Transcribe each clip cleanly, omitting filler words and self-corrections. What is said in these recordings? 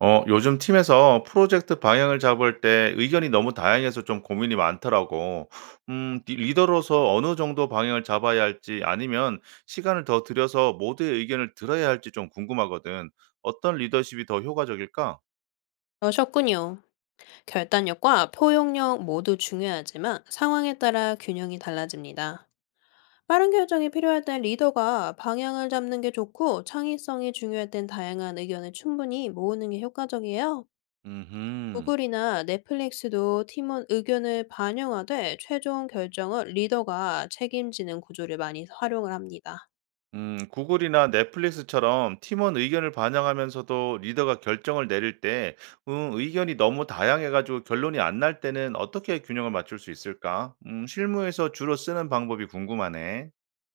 요즘 팀에서 프로젝트 방향을 잡을 때 의견이 너무 다양해서 좀 고민이 많더라고. 리더로서 어느 정도 방향을 잡아야 할지 아니면 시간을 더 들여서 모두의 의견을 들어야 할지 좀 궁금하거든. 어떤 리더십이 더 효과적일까? 그러셨군요. 결단력과 포용력 모두 중요하지만 상황에 따라 균형이 달라집니다. 빠른 결정이 필요할 땐 리더가 방향을 잡는 게 좋고 창의성이 중요할 땐 다양한 의견을 충분히 모으는 게 효과적이에요. 음흠. 구글이나 넷플릭스도 팀원 의견을 반영하되 최종 결정을 리더가 책임지는 구조를 많이 활용을 합니다. 구글이나 넷플릭스처럼 팀원 의견을 반영하면서도 리더가 결정을 내릴 때, 의견이 너무 다양해가지고 결론이 안 날 때는 어떻게 균형을 맞출 수 있을까? 실무에서 주로 쓰는 방법이 궁금하네.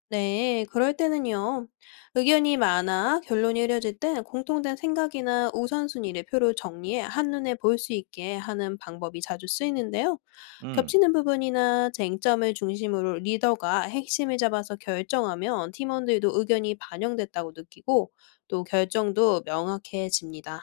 네, 그럴 때는요. 의견이 많아 결론이 이뤄질 땐 공통된 생각이나 우선순위를 표로 정리해 한눈에 볼 수 있게 하는 방법이 자주 쓰이는데요. 음. 겹치는 부분이나 쟁점을 중심으로 리더가 핵심을 잡아서 결정하면 팀원들도 의견이 반영됐다고 느끼고 또 결정도 명확해집니다.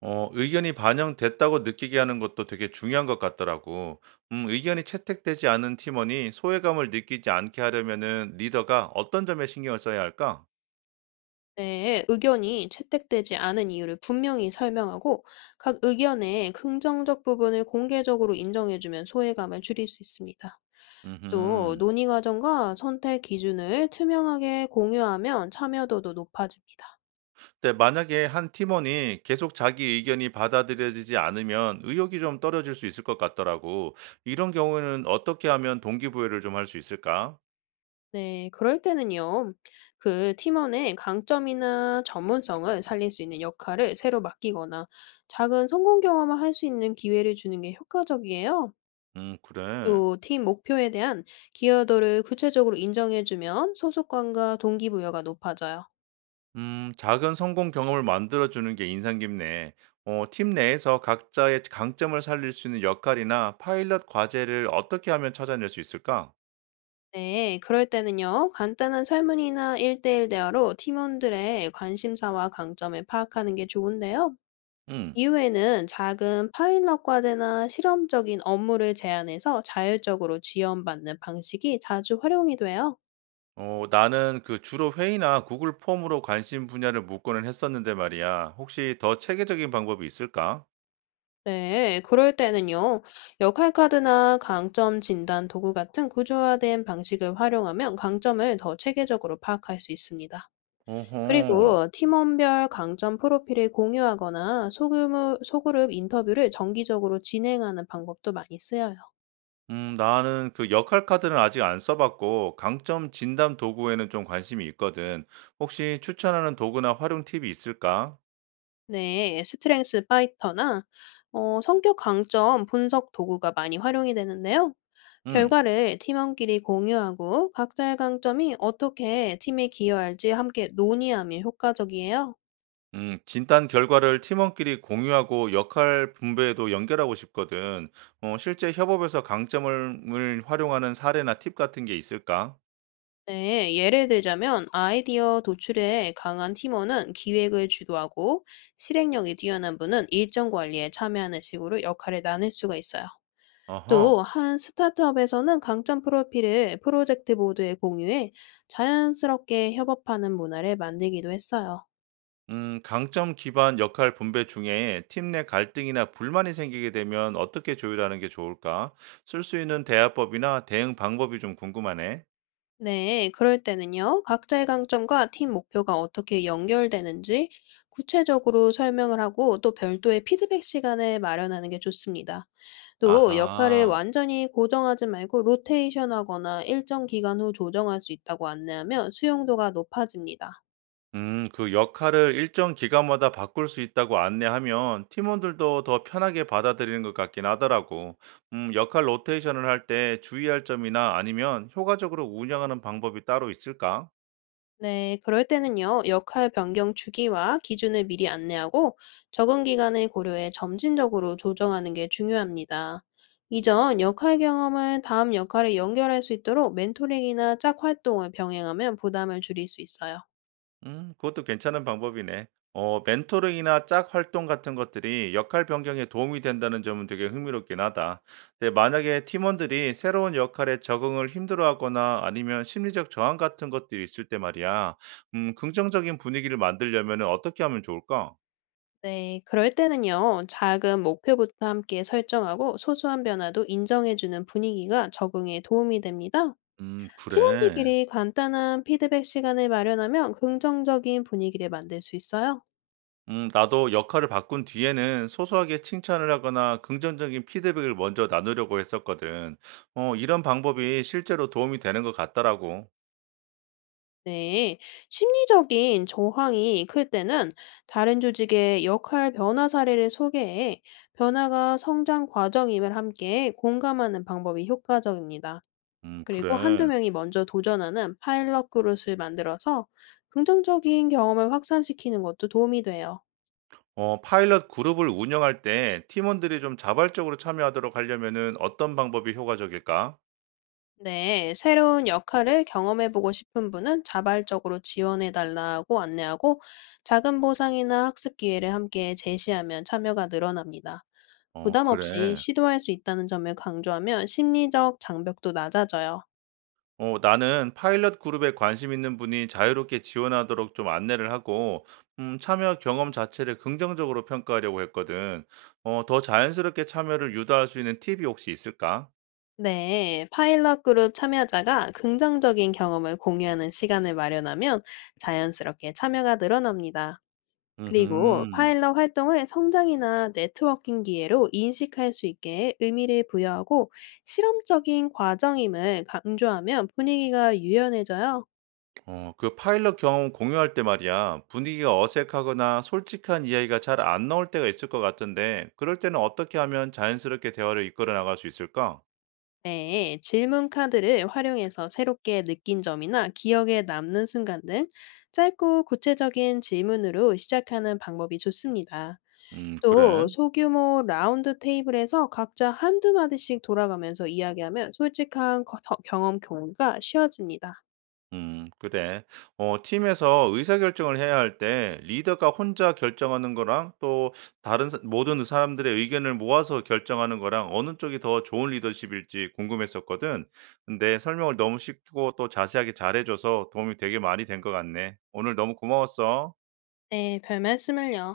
의견이 반영됐다고 느끼게 하는 것도 되게 중요한 것 같더라고. 의견이 채택되지 않은 팀원이 소외감을 느끼지 않게 하려면은 리더가 어떤 점에 신경을 써야 할까? 네, 의견이 채택되지 않은 이유를 분명히 설명하고 각 의견의 긍정적 부분을 공개적으로 인정해주면 소외감을 줄일 수 있습니다. 또 음 논의 과정과 선택 기준을 투명하게 공유하면 참여도도 높아집니다. 근데 만약에 한 팀원이 계속 자기 의견이 받아들여지지 않으면 의욕이 좀 떨어질 수 있을 것 같더라고. 이런 경우에는 어떻게 하면 동기부여를 좀 할 수 있을까? 네, 그럴 때는요. 그 팀원의 강점이나 전문성을 살릴 수 있는 역할을 새로 맡기거나 작은 성공 경험을 할 수 있는 기회를 주는 게 효과적이에요. 그래. 또 팀 목표에 대한 기여도를 구체적으로 인정해주면 소속감과 동기부여가 높아져요. 작은 성공 경험을 만들어주는 게 인상 깊네. 팀 내에서 각자의 강점을 살릴 수 있는 역할이나 파일럿 과제를 어떻게 하면 찾아낼 수 있을까? 네, 그럴 때는요, 간단한 설문이나 1대1 대화로 팀원들의 관심사와 강점을 파악하는 게 좋은데요. 음, 이후에는 작은 파일럿 과제나 실험적인 업무를 제안해서 자율적으로 지원받는 방식이 자주 활용이 돼요. 나는 그 주로 회의나 구글 폼으로 관심 분야를 묻고는 했었는데 말이야. 혹시 더 체계적인 방법이 있을까? 네, 그럴 때는요, 역할 카드나 강점 진단 도구 같은 구조화된 방식을 활용하면 강점을 더 체계적으로 파악할 수 있습니다. 어허. 그리고 팀원별 강점 프로필을 공유하거나 소규모 소그룹 인터뷰를 정기적으로 진행하는 방법도 많이 쓰여요. 나는 그 역할 카드는 아직 안 써봤고, 강점 진단 도구에는 좀 관심이 있거든. 혹시 추천하는 도구나 활용 팁이 있을까? 네, 스트렝스 파이터나 성격 강점 분석 도구가 많이 활용이 되는데요. 음. 결과를 팀원끼리 공유하고 각자의 강점이 어떻게 팀에 기여할지 함께 논의하면 효과적이에요. 진단 결과를 팀원끼리 공유하고 역할 분배에도 연결하고 싶거든. 실제 협업에서 강점을 활용하는 사례나 팁 같은 게 있을까? 네, 예를 들자면 아이디어 도출에 강한 팀원은 기획을 주도하고 실행력이 뛰어난 분은 일정 관리에 참여하는 식으로 역할을 나눌 수가 있어요. 어허. 또 한 스타트업에서는 강점 프로필을 프로젝트 보드에 공유해 자연스럽게 협업하는 문화를 만들기도 했어요. 강점 기반 역할 분배 중에 팀 내 갈등이나 불만이 생기게 되면 어떻게 조율하는 게 좋을까? 쓸 수 있는 대화법이나 대응 방법이 좀 궁금하네. 네, 그럴 때는요, 각자의 강점과 팀 목표가 어떻게 연결되는지 구체적으로 설명을 하고 또 별도의 피드백 시간을 마련하는 게 좋습니다. 또 역할을 아하. 완전히 고정하지 말고 로테이션하거나 일정 기간 후 조정할 수 있다고 안내하면 수용도가 높아집니다. 그 역할을 일정 기간마다 바꿀 수 있다고 안내하면 팀원들도 더 편하게 받아들이는 것 같긴 하더라고. 역할 로테이션을 할 때 주의할 점이나 아니면 효과적으로 운영하는 방법이 따로 있을까? 네, 그럴 때는요, 역할 변경 주기와 기준을 미리 안내하고 적응 기간을 고려해 점진적으로 조정하는 게 중요합니다. 이전 역할 경험을 다음 역할에 연결할 수 있도록 멘토링이나 짝 활동을 병행하면 부담을 줄일 수 있어요. 그것도 괜찮은 방법이네. 멘토링이나 짝 활동 같은 것들이 역할 변경에 도움이 된다는 점은 되게 흥미롭긴 하다. 근데 만약에 팀원들이 새로운 역할에 적응을 힘들어하거나 아니면 심리적 저항 같은 것들이 있을 때 말이야. 긍정적인 분위기를 만들려면 어떻게 하면 좋을까? 네, 그럴 때는요, 작은 목표부터 함께 설정하고 소소한 변화도 인정해주는 분위기가 적응에 도움이 됩니다. 그래. 팀원들끼리 간단한 피드백 시간을 마련하면 긍정적인 분위기를 만들 수 있어요. 나도 역할을 바꾼 뒤에는 소소하게 칭찬을 하거나 긍정적인 피드백을 먼저 나누려고 했었거든. 이런 방법이 실제로 도움이 되는 것 같더라고. 네, 심리적인 저항이 클 때는 다른 조직의 역할 변화 사례를 소개해 변화가 성장 과정임을 함께 공감하는 방법이 효과적입니다. 그래. 그리고 한두 명이 먼저 도전하는 파일럿 그룹을 만들어서 긍정적인 경험을 확산시키는 것도 도움이 돼요. 파일럿 그룹을 운영할 때 팀원들이 좀 자발적으로 참여하도록 하려면은 어떤 방법이 효과적일까? 네, 새로운 역할을 경험해보고 싶은 분은 자발적으로 지원해달라고 안내하고 작은 보상이나 학습 기회를 함께 제시하면 참여가 늘어납니다. 어, 부담 없이 그래. 시도할 수 있다는 점을 강조하면 심리적 장벽도 낮아져요. 나는 파일럿 그룹에 관심 있는 분이 자유롭게 지원하도록 좀 안내를 하고, 참여 경험 자체를 긍정적으로 평가하려고 했거든. 더 자연스럽게 참여를 유도할 수 있는 팁이 혹시 있을까? 네, 파일럿 그룹 참여자가 긍정적인 경험을 공유하는 시간을 마련하면 자연스럽게 참여가 늘어납니다. 그리고 음 파일럿 활동을 성장이나 네트워킹 기회로 인식할 수 있게 의미를 부여하고 실험적인 과정임을 강조하면 분위기가 유연해져요. 그 파일럿 경험 공유할 때 말이야, 분위기가 어색하거나 솔직한 이야기가 잘 안 나올 때가 있을 것 같은데, 그럴 때는 어떻게 하면 자연스럽게 대화를 이끌어 나갈 수 있을까? 네, 질문 카드를 활용해서 새롭게 느낀 점이나 기억에 남는 순간 등 짧고 구체적인 질문으로 시작하는 방법이 좋습니다. 또 그래. 소규모 라운드 테이블에서 각자 한두 마디씩 돌아가면서 이야기하면 솔직한 거험 경험 공유가 쉬워집니다. 그래. 팀에서 의사결정을 해야 할 때 리더가 혼자 결정하는 거랑 또 모든 사람들의 의견을 모아서 결정하는 거랑 어느 쪽이 더 좋은 리더십일지 궁금했었거든. 근데 설명을 너무 쉽고 또 자세하게 잘해줘서 도움이 되게 많이 된 것 같네. 오늘 너무 고마웠어. 네, 별 말씀을요.